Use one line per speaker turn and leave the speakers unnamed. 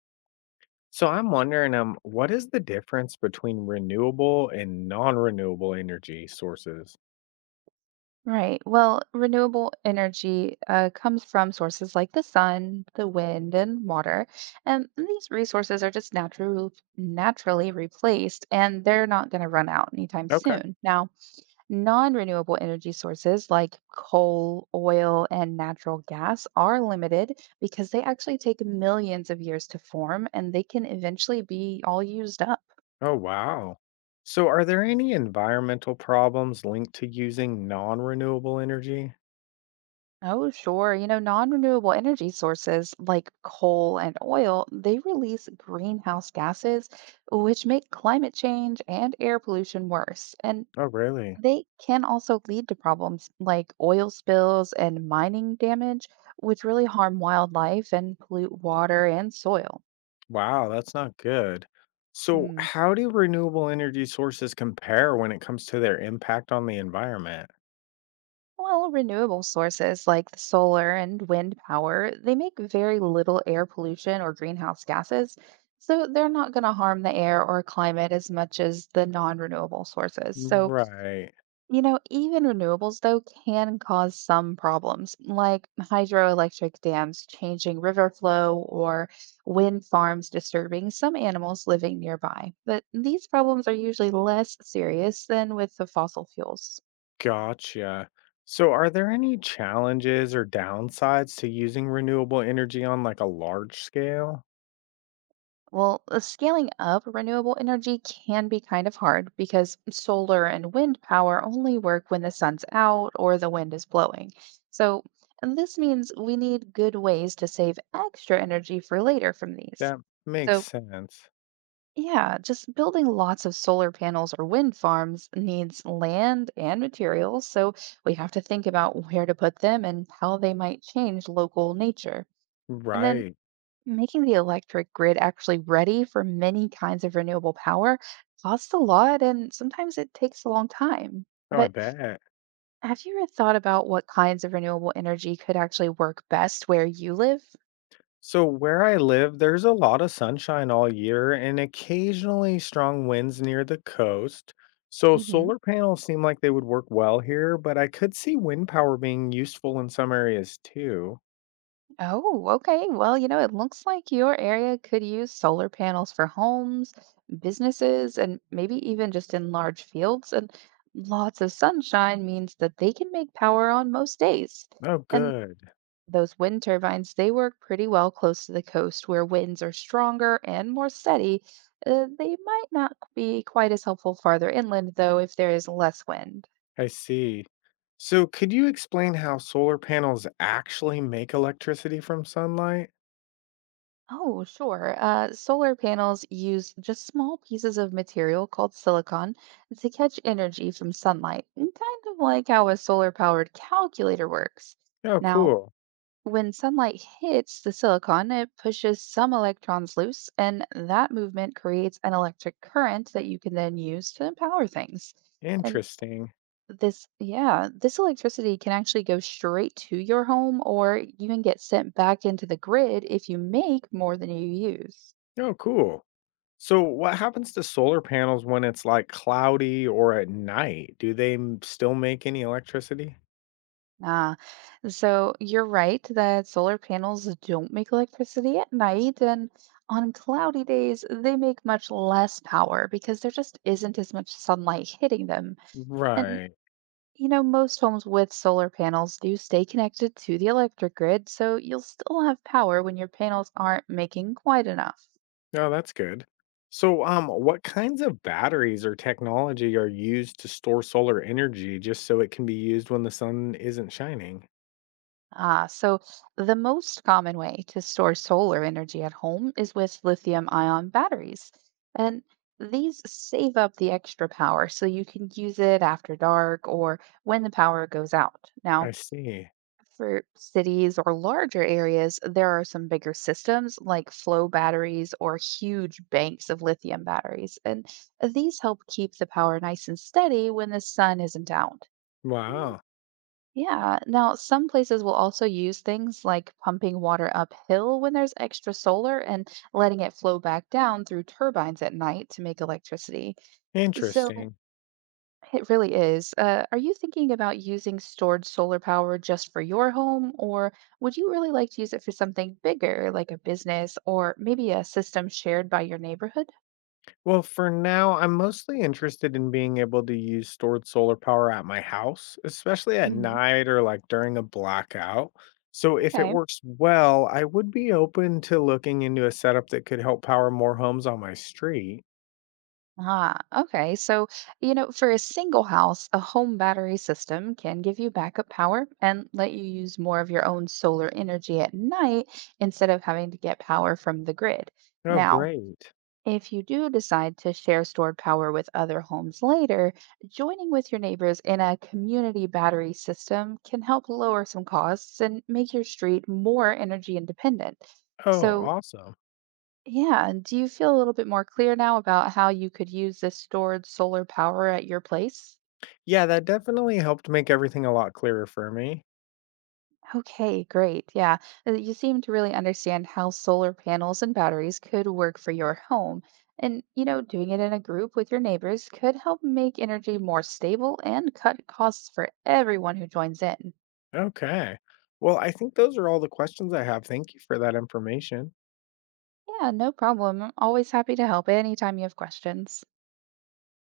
So I'm wondering, what is the difference between renewable and non-renewable energy sources?
Right. Well, renewable energy comes from sources like the sun, the wind, and water. And these resources are just natural, naturally replaced, and they're not going to run out anytime
Okay.
soon. Now, non renewable energy sources like coal, oil, and natural gas are limited because they actually take millions of years to form and they can eventually be all used up.
Oh, wow. So are there any environmental problems linked to using non-renewable energy?
Oh, sure. You know, non-renewable energy sources like coal and oil, they release greenhouse gases, which make climate change and air pollution worse. And
Oh, really?
they can also lead to problems like oil spills and mining damage, which really harm wildlife and pollute water and soil.
Wow, that's not good. So
Hmm.
how do renewable energy sources compare when it comes to their impact on the environment?
Well, renewable sources like the solar and wind power, they make very little air pollution or greenhouse gases, so they're not going to harm the air or climate as much as the non-renewable sources. So,
Right.
you know, even renewables though can cause some problems, like hydroelectric dams changing river flow or wind farms disturbing some animals living nearby. But these problems are usually less serious than with the fossil fuels.
Gotcha. So are there any challenges or downsides to using renewable energy on like a large scale?
Well, scaling up renewable energy can be kind of hard because solar and wind power only work when the sun's out or the wind is blowing. So, and this means we need good ways to save extra energy for later from these.
That makes
So,
sense.
yeah, just building lots of solar panels or wind farms needs land and materials, so we have to think about where to put them and how they might change local nature. And then
Right.
making the electric grid actually ready for many kinds of renewable power costs a lot, and sometimes it takes a long time.
Oh, I
But
bet.
have you ever thought about what kinds of renewable energy could actually work best where you live?
So where I live, there's a lot of sunshine all year and occasionally strong winds near the coast. So
hmm
solar panels seem like they would work well here, but I could see wind power being useful in some areas too.
Oh, okay. Well, you know, it looks like your area could use solar panels for homes, businesses, and maybe even just in large fields. And lots of sunshine means that they can make power on most days.
Oh,
And
good.
those wind turbines, they work pretty well close to the coast where winds are stronger and more steady. They might not be quite as helpful farther inland, though, if there is less wind.
I see. So, could you explain how solar panels actually make electricity from sunlight?
Oh, sure. Solar panels use just small pieces of material called silicon to catch energy from sunlight, kind of like how a solar powered calculator works.
Oh,
Now,
cool.
when sunlight hits the silicon, it pushes some electrons loose, and that movement creates an electric current that you can then use to power things. And
Interesting.
this electricity can actually go straight to your home or even get sent back into the grid if you make more than you use.
Oh, cool. So, what happens to solar panels when it's like cloudy or at night? Do they still make any electricity?
Ah, so you're right that solar panels don't make electricity at night, and on cloudy days, they make much less power because there just isn't as much sunlight hitting them. And,
Right.
you know, most homes with solar panels do stay connected to the electric grid, so you'll still have power when your panels aren't making quite enough.
Oh, that's good. So, what kinds of batteries or technology are used to store solar energy just so it can be used when the sun isn't shining?
So the most common way to store solar energy at home is with lithium ion batteries. And these save up the extra power so you can use it after dark or when the power goes out.
I
Now,
see.
for cities or larger areas, there are some bigger systems like flow batteries or huge banks of lithium batteries. And these help keep the power nice and steady when the sun isn't out.
Wow.
Yeah. Now, some places will also use things like pumping water uphill when there's extra solar and letting it flow back down through turbines at night to make electricity. So
Interesting.
it really is. Are you thinking about using stored solar power just for your home, or would you really like to use it for something bigger, like a business or maybe a system shared by your neighborhood?
Well, for now, I'm mostly interested in being able to use stored solar power at my house, especially at
Mhm.
night or like during a blackout. So, if it
Okay.
works well, I would be open to looking into a setup that could help power more homes on my street.
Okay. So, you know, for a single house, a home battery system can give you backup power and let you use more of your own solar energy at night instead of having to get power from the grid.
Oh,
Now,
great.
if you do decide to share stored power with other homes later, joining with your neighbors in a community battery system can help lower some costs and make your street more energy independent.
Oh,
So,
awesome.
yeah, and do you feel a little bit more clear now about how you could use this stored solar power at your place?
Yeah, that definitely helped make everything a lot clearer for me.
Okay, great. Yeah, you seem to really understand how solar panels and batteries could work for your home. And, you know, doing it in a group with your neighbors could help make energy more stable and cut costs for everyone who joins in.
Okay. Well, I think those are all the questions I have. Thank you for that information.
Yeah, no problem. I'm always happy to help anytime you have questions.